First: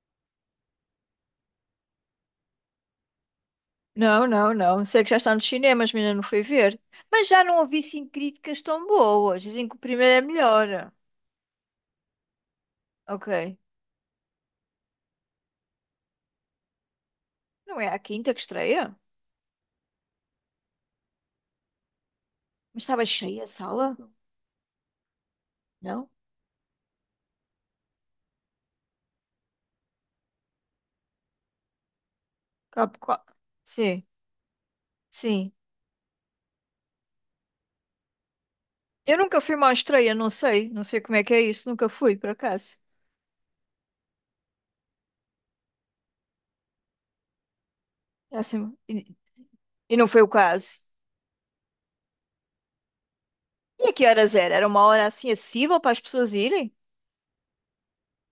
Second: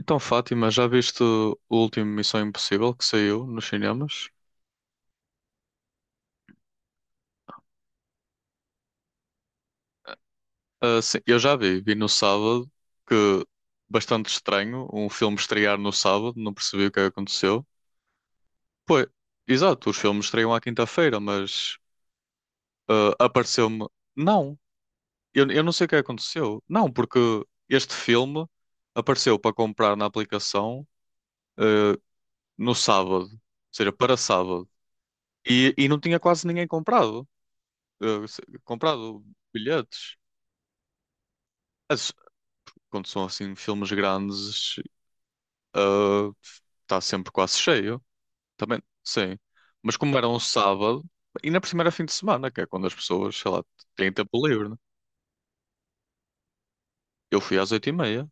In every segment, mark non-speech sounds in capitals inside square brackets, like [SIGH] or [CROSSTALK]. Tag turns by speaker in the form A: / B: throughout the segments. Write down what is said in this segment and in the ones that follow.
A: Então, Fátima, já viste o último Missão Impossível que saiu nos
B: Não,
A: cinemas?
B: não, não. Sei que já está nos cinemas, mas ainda não fui ver. Mas já não ouvi sim críticas tão boas. Dizem que o primeiro é melhor.
A: Ah, sim, eu já vi no sábado, que
B: Ok.
A: bastante estranho, um filme estrear no sábado, não percebi o que é que aconteceu.
B: Não é a quinta que estreia?
A: Pois, exato, os filmes estreiam à quinta-feira, mas
B: Mas estava cheia a
A: apareceu-me.
B: sala?
A: Não, eu não sei o que é que
B: Não?
A: aconteceu. Não, porque este filme apareceu para comprar na aplicação ah, no
B: Cap- qua-
A: sábado, ou seja,
B: Sim,
A: para sábado,
B: sim.
A: e não tinha quase ninguém comprado.
B: Eu
A: Comprado
B: nunca fui a uma estreia,
A: bilhetes.
B: não sei. Não sei como é que é isso. Nunca
A: Mas
B: fui, por acaso.
A: quando são assim filmes grandes, eh, está sempre quase cheio.
B: É assim-
A: Também,
B: E
A: sim.
B: e
A: Mas
B: não
A: como
B: foi
A: era
B: o
A: um
B: caso.
A: sábado, e na primeira fim de semana, que é quando as pessoas, sei lá,
B: E a que
A: têm
B: horas
A: tempo
B: era? Era
A: livre, né?
B: uma hora assim acessível para as pessoas irem?
A: Eu fui às 8h30,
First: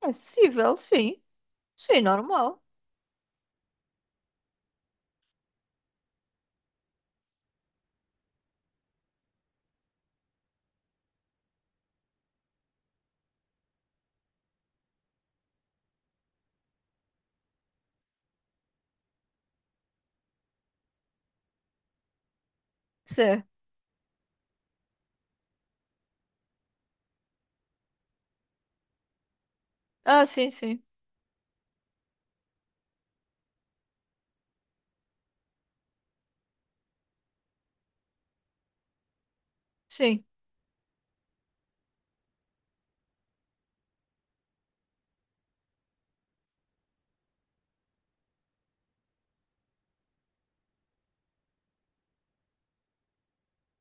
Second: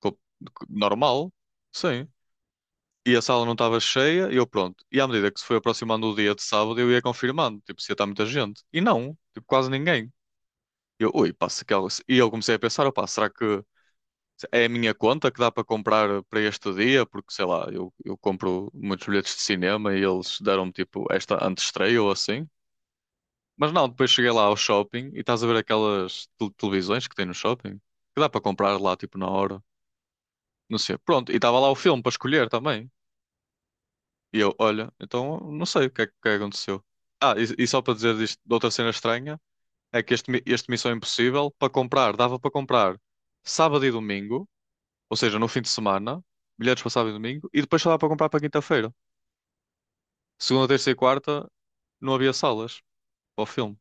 A: co-
B: Acessível, sim.
A: normal,
B: Sim,
A: sim.
B: normal.
A: E a sala não estava cheia, e eu pronto. E à medida que se foi aproximando o dia de sábado, eu ia confirmando, tipo, se ia estar muita gente. E não, tipo, quase ninguém. E eu, ui, passa que algo. E eu comecei a pensar, opá, será que é a minha conta que dá para comprar para este dia, porque sei lá, eu compro muitos bilhetes de cinema e eles deram-me tipo esta antestreia ou assim.
B: Sim.
A: Mas não, depois cheguei lá ao shopping e estás a ver aquelas televisões que tem no shopping, que dá para comprar lá tipo na hora,
B: Ah, sim,
A: não
B: sim.
A: sei. Pronto, e estava lá o filme para escolher também. E eu, olha, então não sei o que é que aconteceu. Ah, e só para dizer disto, de outra cena estranha, é que
B: Sim.
A: este Missão Impossível, para comprar, dava para comprar sábado e domingo. Ou seja, no fim de semana, bilhetes para sábado e domingo, e depois só dá para comprar para quinta-feira. Segunda, terça e quarta não havia salas para o filme.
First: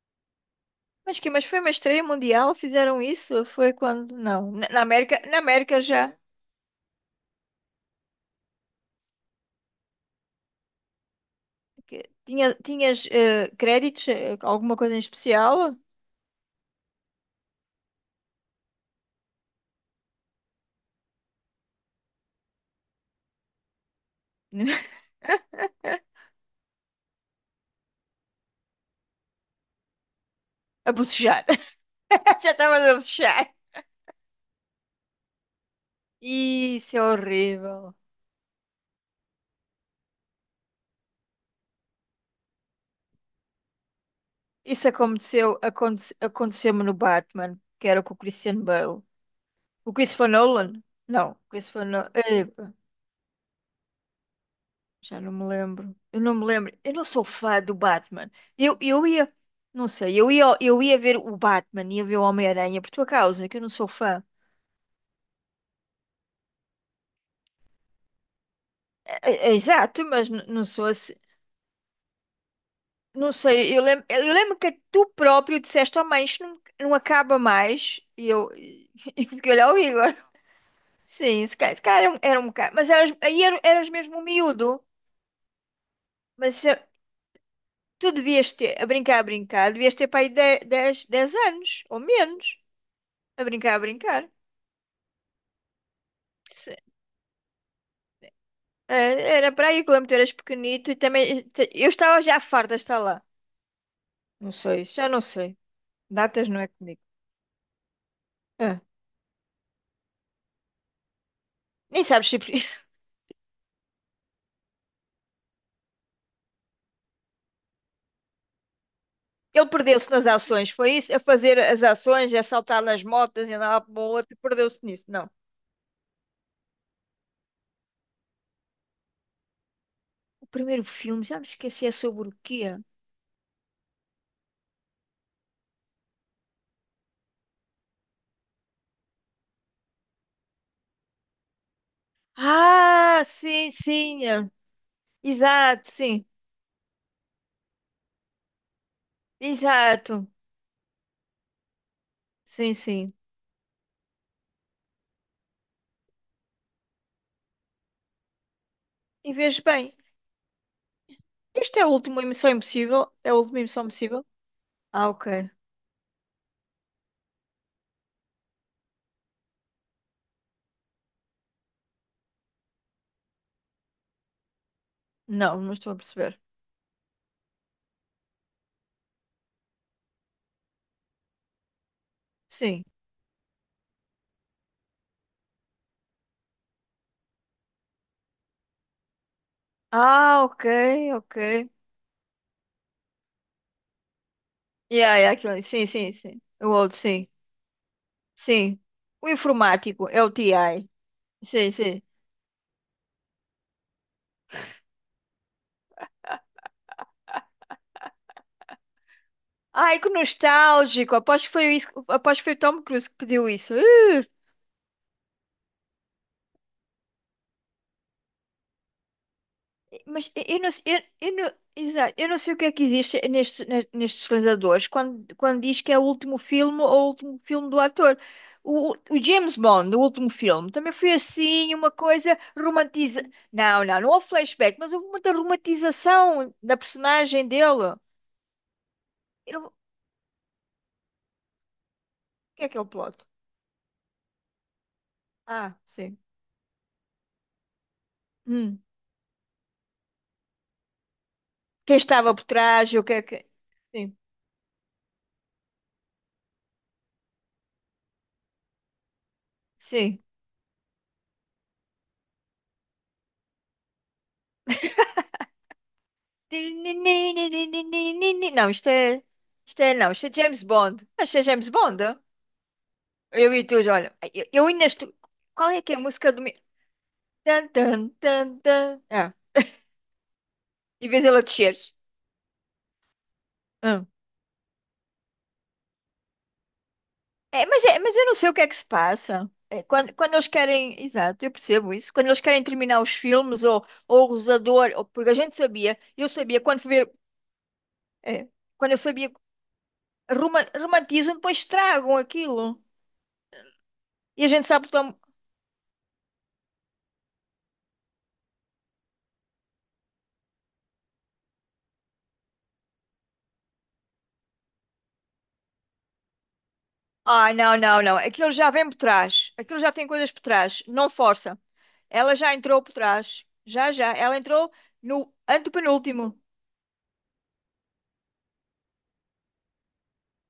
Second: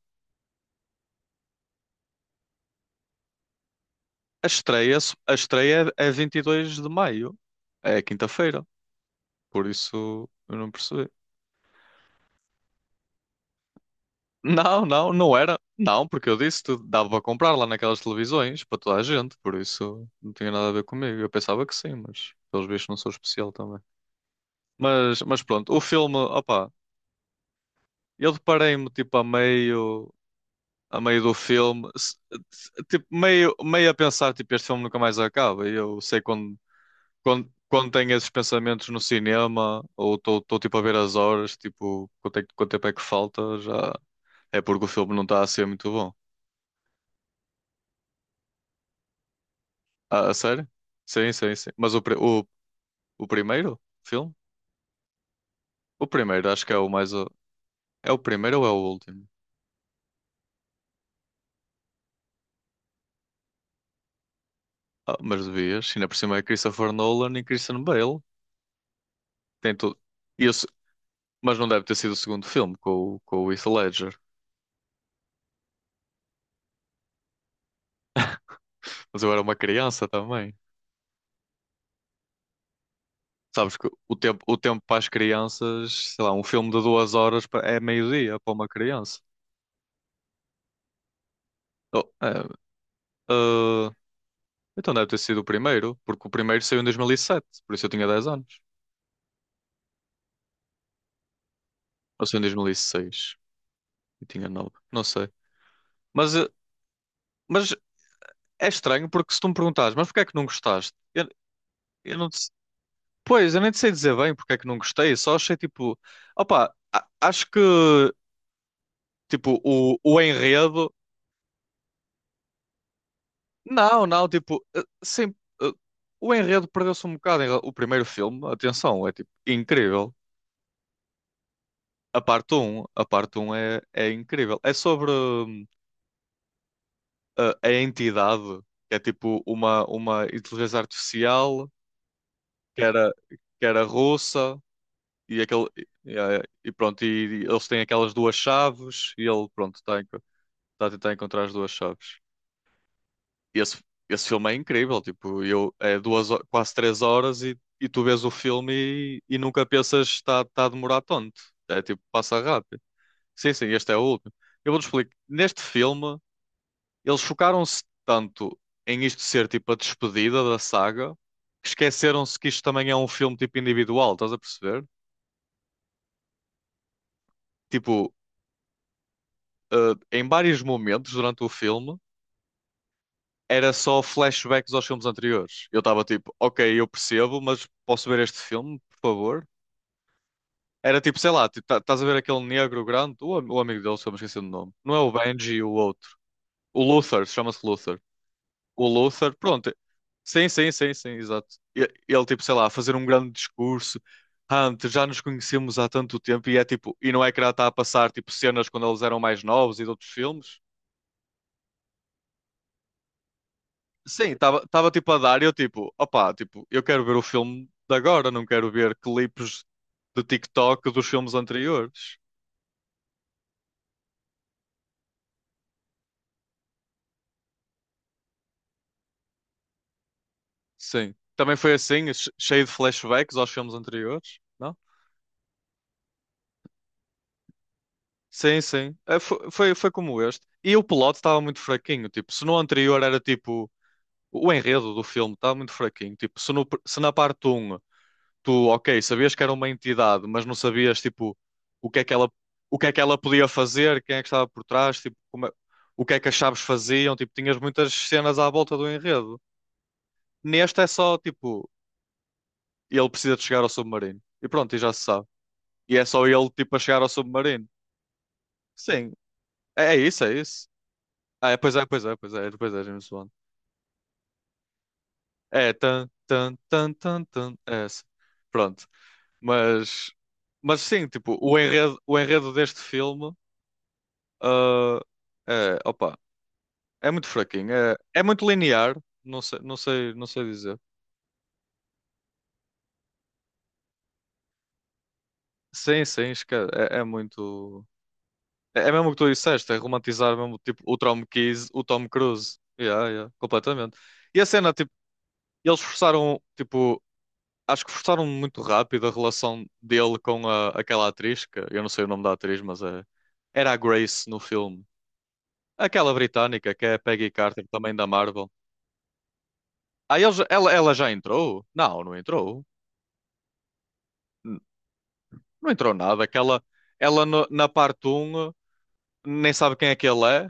B: Mas foi uma estreia mundial? Fizeram isso? Foi quando?
A: A
B: Não. Na na
A: estreia,
B: América,
A: a
B: na América
A: estreia é
B: já.
A: 22 de maio, é quinta-feira, por isso eu não percebi.
B: Tinhas créditos? Alguma
A: Não,
B: coisa em
A: não, não era.
B: especial?
A: Não, porque eu disse que dava para comprar lá naquelas televisões para toda a gente, por isso não tinha nada a ver comigo. Eu pensava que sim, mas pelos vistos não sou especial também.
B: [LAUGHS]
A: Mas pronto, o filme, opá, eu deparei-me tipo a meio.
B: A
A: a meio do
B: bocejar.
A: filme,
B: [LAUGHS] Já estavas a
A: tipo,
B: bocejar.
A: meio a pensar, tipo, este filme nunca mais acaba. E eu sei quando,
B: Isso é
A: quando, quando
B: horrível.
A: tenho esses pensamentos no cinema, ou estou tipo a ver as horas, tipo, quanto, é que- quanto tempo é que falta, já é porque o
B: Isso
A: filme não está a
B: aconteceu,
A: ser muito bom.
B: aconte, aconteceu-me no Batman, que era com o Christian Bale. O
A: Ah,
B: Christopher
A: a sério?
B: Nolan?
A: Sim,
B: Não.
A: sim, sim.
B: Christopher
A: Mas o,
B: Nolan.
A: pri- o, o primeiro filme?
B: Já não me lembro.
A: O
B: Eu não me
A: primeiro, acho que
B: lembro.
A: é o
B: Eu não
A: mais.
B: sou fã do
A: É o
B: Batman.
A: primeiro ou é o
B: Eu
A: último?
B: ia, não sei, eu ia ver o Batman, ia ver o Homem-Aranha por tua causa, que eu não sou fã.
A: Ah, mas devias, ainda por cima é Christopher Nolan e Christian Bale.
B: É-
A: Tem tudo.
B: Exato, mas não
A: Isso,
B: sou assim.
A: mas não deve ter sido o segundo filme com,
B: Não
A: com o Heath
B: sei, eu lembro,
A: Ledger.
B: eu lembro que tu próprio disseste: "Oh, mãe, isto não, não acaba mais." E eu, [LAUGHS] e
A: Mas
B: eu
A: eu era
B: fiquei
A: uma
B: olhar o
A: criança
B: Igor.
A: também.
B: Sim, se calhar era um bocado. Mas eras, aí era-
A: Sabes que
B: eras
A: o
B: mesmo um
A: tempo, o tempo
B: miúdo.
A: para as crianças, sei lá, um
B: Mas
A: filme de 2 horas é
B: tu
A: meio-dia
B: devias
A: para uma
B: ter,
A: criança.
B: a brincar, devias ter para aí dez anos ou
A: Oh, é,
B: menos, a brincar, a
A: ah,
B: brincar.
A: então deve ter sido o primeiro, porque o primeiro saiu
B: Se-
A: em 2007, por isso eu tinha 10 anos.
B: É, era para aí que o Lampião era pequenito e também. Eu estava
A: Ou saiu
B: já
A: em
B: farta de estar
A: 2006 e
B: lá.
A: seis e tinha
B: Não
A: 9
B: sei,
A: não
B: já não
A: sei.
B: sei.
A: Mas,
B: Datas
A: eh,
B: não é comigo.
A: mas é
B: Ah,
A: estranho porque se tu me perguntares, mas porquê é que não gostaste? Eu,
B: nem
A: eu
B: sabes
A: não
B: se.
A: te,
B: [LAUGHS]
A: pois, eu nem te sei dizer bem porque é que não gostei, só achei tipo, opa, acho que tipo
B: Ele
A: o,
B: perdeu-se
A: o
B: nas ações,
A: enredo.
B: foi isso? A fazer as ações, a saltar nas motas e andar lá para o
A: Não, não,
B: outro,
A: tipo,
B: perdeu-se nisso. Não.
A: sim, eh, o enredo perdeu-se um bocado. O primeiro filme, atenção, é tipo incrível.
B: O primeiro filme, já me esqueci, é
A: A
B: sobre o
A: parte
B: quê?
A: um a parte um é incrível. É sobre a entidade, que é tipo uma inteligência artificial que era,
B: Ah,
A: que
B: sim,
A: era
B: sim. É.
A: russa e, aquele,
B: Exato,
A: e,
B: sim.
A: eh, e pronto, e, eles têm aquelas duas chaves e ele, pronto,
B: Exato.
A: está a tentar encontrar as duas chaves.
B: Sim, sim.
A: esse, esse filme é incrível, tipo, eu, quase 3 horas e tu vês o filme e,
B: E
A: e
B: vejo
A: nunca
B: bem.
A: pensas está tá a demorar tanto.
B: Este
A: É
B: é o
A: tipo,
B: último
A: passa
B: Missão
A: rápido.
B: Impossível? É a
A: Sim,
B: última
A: sim,
B: Missão
A: este é o
B: Impossível?
A: último. Eu vou-te
B: Ah,
A: explicar.
B: ok.
A: Neste filme, eles focaram-se tanto em isto ser tipo a despedida da saga, que esqueceram-se que isto também é um filme tipo individual, estás a perceber?
B: Não, não estou a perceber.
A: Tipo, em vários momentos durante o filme,
B: Sim.
A: era só flashbacks aos filmes anteriores. Eu estava tipo, ok, eu percebo, mas posso ver este filme, por favor?
B: Ah, ok,
A: Era tipo, sei lá, tipo,
B: ok.
A: estás a ver aquele negro grande, o, o amigo dele, se eu me esqueci do nome. Não é o
B: Yeah, yeah, aquilo,
A: Benji,
B: ali.
A: o
B: Sim,
A: outro.
B: sim, sim. O
A: O
B: outro,
A: Luther,
B: sim.
A: chama-se Luther.
B: Sim.
A: O
B: O
A: Luther, pronto.
B: informático é o
A: Sim, sim,
B: TI.
A: sim, sim, exato.
B: Sim, sim.
A: Ele, tipo, sei lá, a fazer um grande discurso. Hunter, já nos conhecemos há tanto tempo e é tipo, e não é que era tá a passar tipo cenas quando eles eram mais novos e de
B: Ai,
A: outros
B: que
A: filmes?
B: nostálgico. Aposto que foi isso, aposto que foi o Tom Cruise que pediu isso.
A: Sim, estava tipo a dar e eu tipo, opá, tipo, eu quero ver o filme de agora, não quero ver clipes de
B: Mas eu não, sei-
A: TikTok
B: eu,
A: dos filmes
B: eu não, exato,
A: anteriores.
B: eu não sei o que é que existe nestes realizadores quando diz que é o último filme ou o último filme do ator. O James Bond, o último filme, também foi
A: Sim. Também foi
B: assim, uma
A: assim,
B: coisa
A: cheio de
B: romantiza.
A: flashbacks aos filmes
B: Não, não, não houve
A: anteriores, não?
B: flashback, mas houve muita romantização da personagem dele.
A: Sim, sim. Eh, fo-
B: O
A: Foi, foi, como este. E o plot estava muito fraquinho. Tipo, se no
B: que é o
A: anterior era
B: plot?
A: tipo. O enredo do filme estava muito
B: Ah,
A: fraquinho.
B: sim.
A: Tipo, se, se na parte um tu,
B: Hum.
A: ok, sabias que era uma entidade, mas não sabias, tipo, o que
B: Quem
A: é que ela,
B: estava por
A: o que é
B: trás,
A: que
B: o que
A: ela
B: é que.
A: podia fazer,
B: Sim,
A: quem é que estava por trás, tipo, o que é que as chaves faziam. Tipo, tinhas muitas cenas à volta do enredo.
B: sim.
A: Neste é só, tipo, ele precisa de chegar ao submarino. E pronto, e já se sabe. E é só ele, tipo, a chegar ao submarino.
B: Não, isto
A: Sim,
B: é. Isto é,
A: é
B: não,
A: isso,
B: isto é
A: é
B: James
A: isso.
B: Bond. Mas isto é
A: Ah, é,
B: James
A: pois é,
B: Bond?
A: pois é, pois é, depois é James Bond.
B: Eu e tu, olha. Eu ainda estou. Qual
A: É,
B: é que é a
A: tan,
B: música do.
A: tan,
B: mi-
A: tan, tan, tan,
B: Tan,
A: é essa.
B: tan, tan,
A: Pronto,
B: tan. Ah,
A: mas, mas sim,
B: e vês
A: tipo,
B: ela
A: o
B: descer.
A: enredo, o enredo deste filme,
B: Ah.
A: ah, é, opa, é muito
B: É,
A: fraquinho,
B: mas,
A: é,
B: é, mas
A: é
B: eu não
A: muito
B: sei o que é que se
A: linear, não
B: passa.
A: sei, não
B: É, quando,
A: sei, não
B: quando
A: sei
B: eles
A: dizer.
B: querem. Exato, eu percebo isso. Quando eles querem terminar os filmes ou o Rosador, ou, porque a gente sabia,
A: Sim, sim,
B: eu sabia quando fui
A: é
B: ver.
A: muito.
B: É,
A: É
B: quando eu
A: mesmo o que tu
B: sabia.
A: disseste, é romantizar mesmo,
B: Roma,
A: tipo, o Tom
B: romantizam, depois
A: Cruise, o Tom
B: estragam
A: Cruise.
B: aquilo.
A: Yeah, yeah, completamente. E
B: E
A: a
B: a gente
A: cena,
B: sabe.
A: tipo. E eles forçaram, tipo, acho que forçaram muito rápido a relação dele com aquela atriz, que eu não sei o nome da atriz, mas era a Grace no filme. Aquela britânica que é a Peggy
B: Ai,
A: Carter,
B: não,
A: também
B: não,
A: da
B: não.
A: Marvel.
B: Aquilo já vem por trás. Aquilo já tem
A: Ah,
B: coisas
A: eles,
B: por
A: ela,
B: trás.
A: ela
B: Não
A: já
B: força.
A: entrou? Não, não
B: Ela já
A: entrou.
B: entrou por trás. Já, já. Ela
A: N-
B: entrou no
A: Não entrou nada.
B: antepenúltimo.
A: Ela na parte um nem sabe quem é que ele é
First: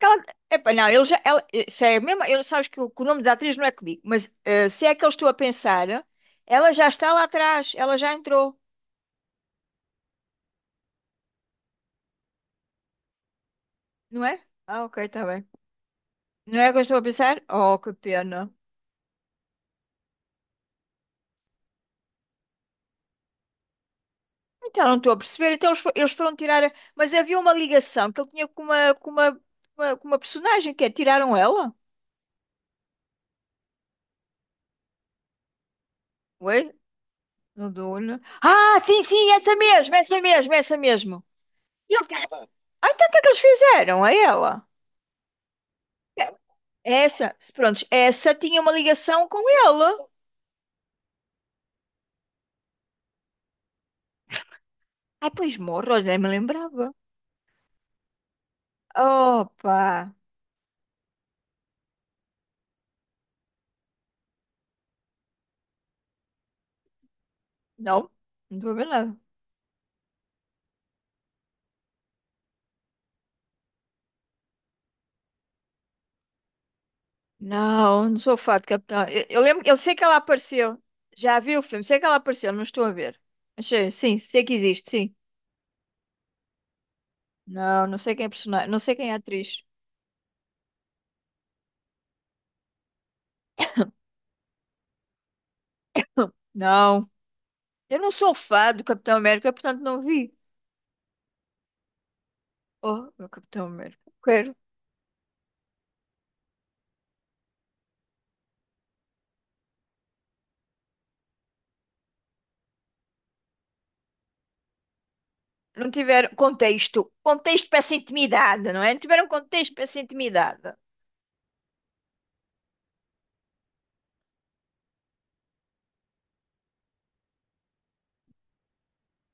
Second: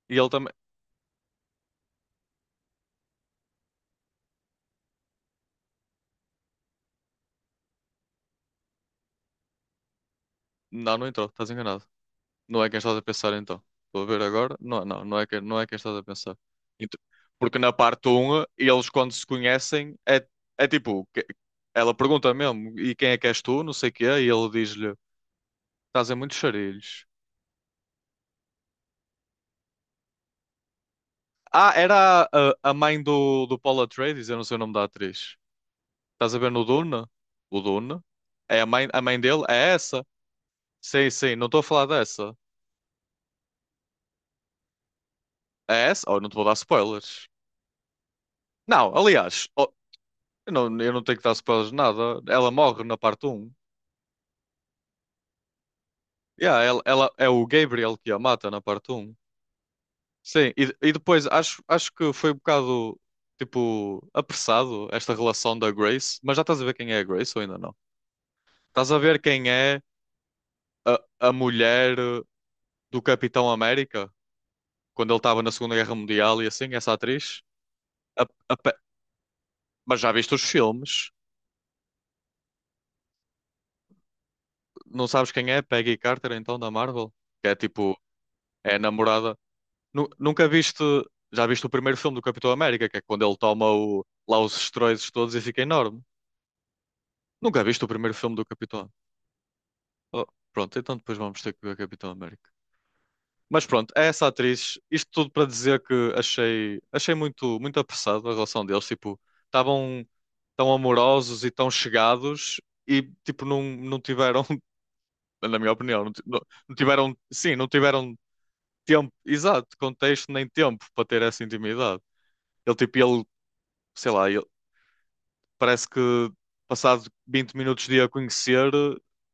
B: Porque
A: e
B: ela...
A: ele também.
B: Epá, não, ele já. Ela... Isso é mesmo. Sabes que que o nome da atriz não é comigo, mas se é que eu estou a pensar, ela já está lá atrás. Ela já entrou,
A: Não, não entrou, estás enganado. Não é quem estás a pensar então. Estou a ver
B: não é?
A: agora. Não,
B: Ah,
A: não,
B: ok,
A: não
B: está
A: é quem,
B: bem.
A: não é quem estás a pensar.
B: Não é que eu
A: Ent-
B: estou a pensar?
A: Porque na
B: Oh, que
A: parte 1,
B: pena.
A: eles quando se conhecem, é tipo, ela pergunta mesmo, e quem é que és tu? Não sei o quê, e ele
B: Então,
A: diz-lhe,
B: não estou a perceber. Então, eles, fo-
A: estás
B: eles
A: em
B: foram
A: muitos
B: tirar.
A: charilhos.
B: Mas havia uma ligação que ele tinha com uma personagem que é, tiraram
A: Ah,
B: ela.
A: era a mãe do, do Paul Atreides, eu não sei o nome da atriz. Estás a ver
B: Ué?
A: no Duna? O
B: No
A: Duna?
B: Duna.
A: É
B: Ah,
A: a
B: sim,
A: mãe
B: sim,
A: dele?
B: essa
A: É
B: mesmo,
A: essa?
B: essa mesmo, essa
A: Sim,
B: mesmo.
A: sim, não estou a falar
B: E ele...
A: dessa.
B: Ah, então o que é que eles fizeram a ela?
A: É essa? Oh, não te vou dar spoilers.
B: Essa, pronto, essa tinha uma
A: Não,
B: ligação com
A: aliás, eu
B: ela.
A: não, eu não tenho que dar spoilers de nada. Ela morre na parte 1.
B: Ah, pois morro, já me
A: Yeah,
B: lembrava.
A: é o Gabriel que a mata na parte um.
B: Opa!
A: Sim, e depois acho que foi um bocado tipo apressado esta relação da Grace, mas já estás a ver quem é a Grace ou ainda não?
B: Não, não estou a ver
A: Estás a
B: nada.
A: ver quem é a, a mulher do Capitão América quando ele estava na Segunda Guerra Mundial e assim, essa atriz?
B: Não, não
A: A-
B: sou
A: a
B: fã de
A: Pe-
B: Capitão. Eu lembro, eu sei
A: mas
B: que
A: já
B: ela
A: viste os
B: apareceu.
A: filmes?
B: Já vi o filme, sei que ela apareceu, não estou a ver. Mas sei, sim, sei que existe,
A: Não
B: sim.
A: sabes quem é? Peggy Carter então da Marvel? Que é
B: Não,
A: tipo,
B: não sei quem é personagem,
A: é
B: não
A: a
B: sei quem é a
A: namorada.
B: atriz.
A: Nunca viste. Já viste o primeiro filme do Capitão América, que é quando ele toma lá os esteroides todos e fica enorme.
B: Não,
A: Nunca viste o
B: eu não
A: primeiro
B: sou
A: filme do
B: fã do
A: Capitão.
B: Capitão América, portanto não
A: Oh,
B: vi.
A: pronto, então depois vamos ter que ver Capitão América.
B: Oh, meu
A: Mas
B: Capitão
A: pronto, é
B: América.
A: essa
B: Quero.
A: atriz. Isto tudo para dizer que achei muito, muito apressado a relação deles. Tipo, estavam tão amorosos e tão chegados e tipo, não, não tiveram, [LAUGHS] na minha
B: Não
A: opinião, não, ti-
B: tiveram
A: não- não
B: contexto.
A: tiveram, sim, não
B: Contexto para essa
A: tiveram
B: intimidade, não é? Não
A: tempo,
B: tiveram
A: exato,
B: contexto para essa
A: contexto nem
B: intimidade.
A: tempo para ter essa intimidade. Ele tipo, ele sei lá, ele, parece que passado 20 minutos de a conhecer,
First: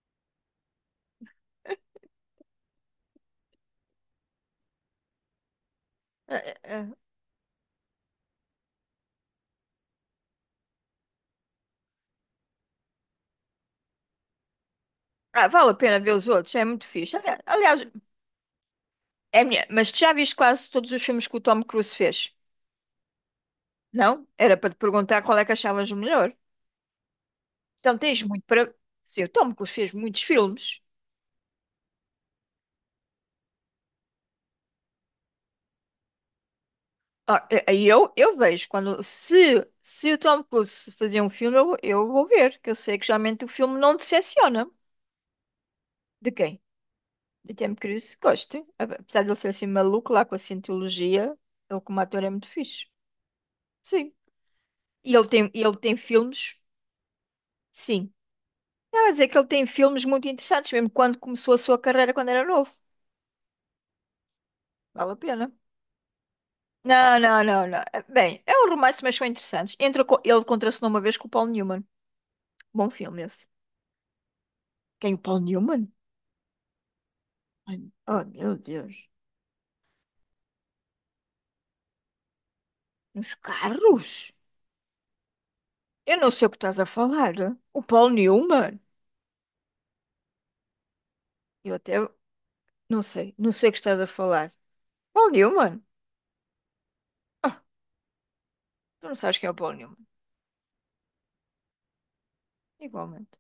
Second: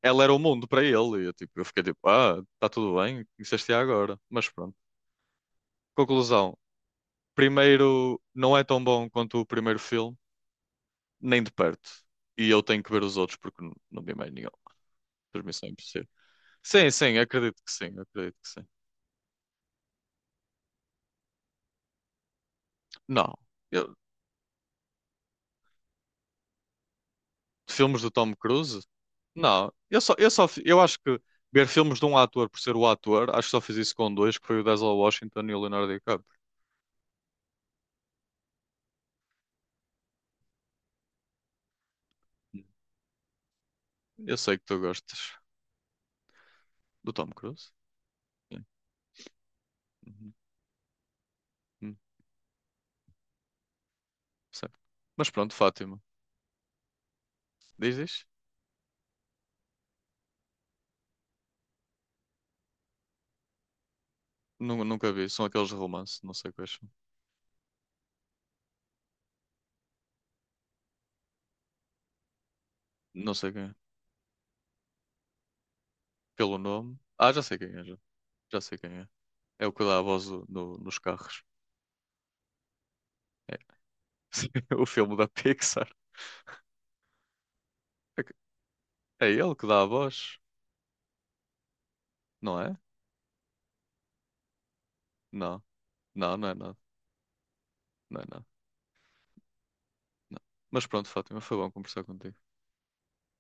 A: ela era o mundo para ele. E eu, tipo, eu fiquei tipo, ah, está tudo bem, conheceste-a agora. Mas pronto.
B: Ah,
A: Conclusão.
B: ah, ah.
A: Primeiro, não é tão bom quanto o primeiro filme, nem de perto. E eu tenho que ver os outros porque não vi mais nenhum.
B: Ah,
A: Transmissão
B: vale a pena
A: impossível.
B: ver os outros, é muito
A: Sim,
B: fixe.
A: sim,
B: Ali-
A: acredito que
B: Aliás,
A: sim, acredito que sim.
B: é minha, mas tu já viste quase todos os filmes que o Tom Cruise fez?
A: Não. Eu-
B: Não? Era para te perguntar qual é que achavas o melhor. Então
A: Filmes do
B: tens
A: Tom
B: muito para.
A: Cruise?
B: Sim, o Tom
A: Não.
B: Cruise fez
A: Eu só,
B: muitos
A: eu só, fi- eu
B: filmes.
A: acho que ver filmes de um ator por ser o ator, acho que só fiz isso com dois, que foi o Denzel Washington e o Leonardo DiCaprio.
B: Ah, eu vejo quando se o Tom Cruise fazia um filme, eu vou ver, que eu sei que geralmente o filme não
A: Eu sei que
B: decepciona.
A: tu gostas
B: De quem?
A: do Tom
B: De
A: Cruise.
B: Tom Cruise,
A: Sim.
B: gosto. Apesar de ele ser assim maluco lá
A: Uhum.
B: com a cientologia, ele
A: Hum,
B: como ator é muito fixe. Sim.
A: certo.
B: E ele
A: Mas
B: tem,
A: pronto,
B: e ele tem
A: Fátima.
B: filmes,
A: Diz,
B: sim.
A: diz.
B: Eu ia dizer que ele tem filmes muito interessantes, mesmo quando começou a sua carreira quando era novo.
A: Nunca
B: Vale a
A: vi. São
B: pena.
A: aqueles de romance. Não sei quais são.
B: Não, não, não, não. Bem, é um romance, mas são interessantes. Ele contracenou uma vez com o Paul Newman. Bom filme
A: Não
B: esse.
A: sei quem é.
B: Quem, o Paul Newman?
A: Pelo nome. Ah, já sei quem
B: Ai,
A: é. Já,
B: oh, meu
A: já sei quem
B: Deus.
A: é. É o que dá a voz nos carros.
B: Nos
A: É.
B: carros?
A: [LAUGHS] O filme da Pixar.
B: Eu não sei o que estás a falar. O Paul
A: É que-
B: Newman?
A: é ele que dá a voz.
B: Eu até
A: Não é?
B: não sei. Não sei o que estás a falar. Paul
A: Não.
B: Newman?
A: Não, não é nada.
B: Ah,
A: Não é nada.
B: tu não sabes quem é o Paul Newman.
A: Não. Mas pronto, Fátima. Foi bom conversar contigo.
B: Igualmente.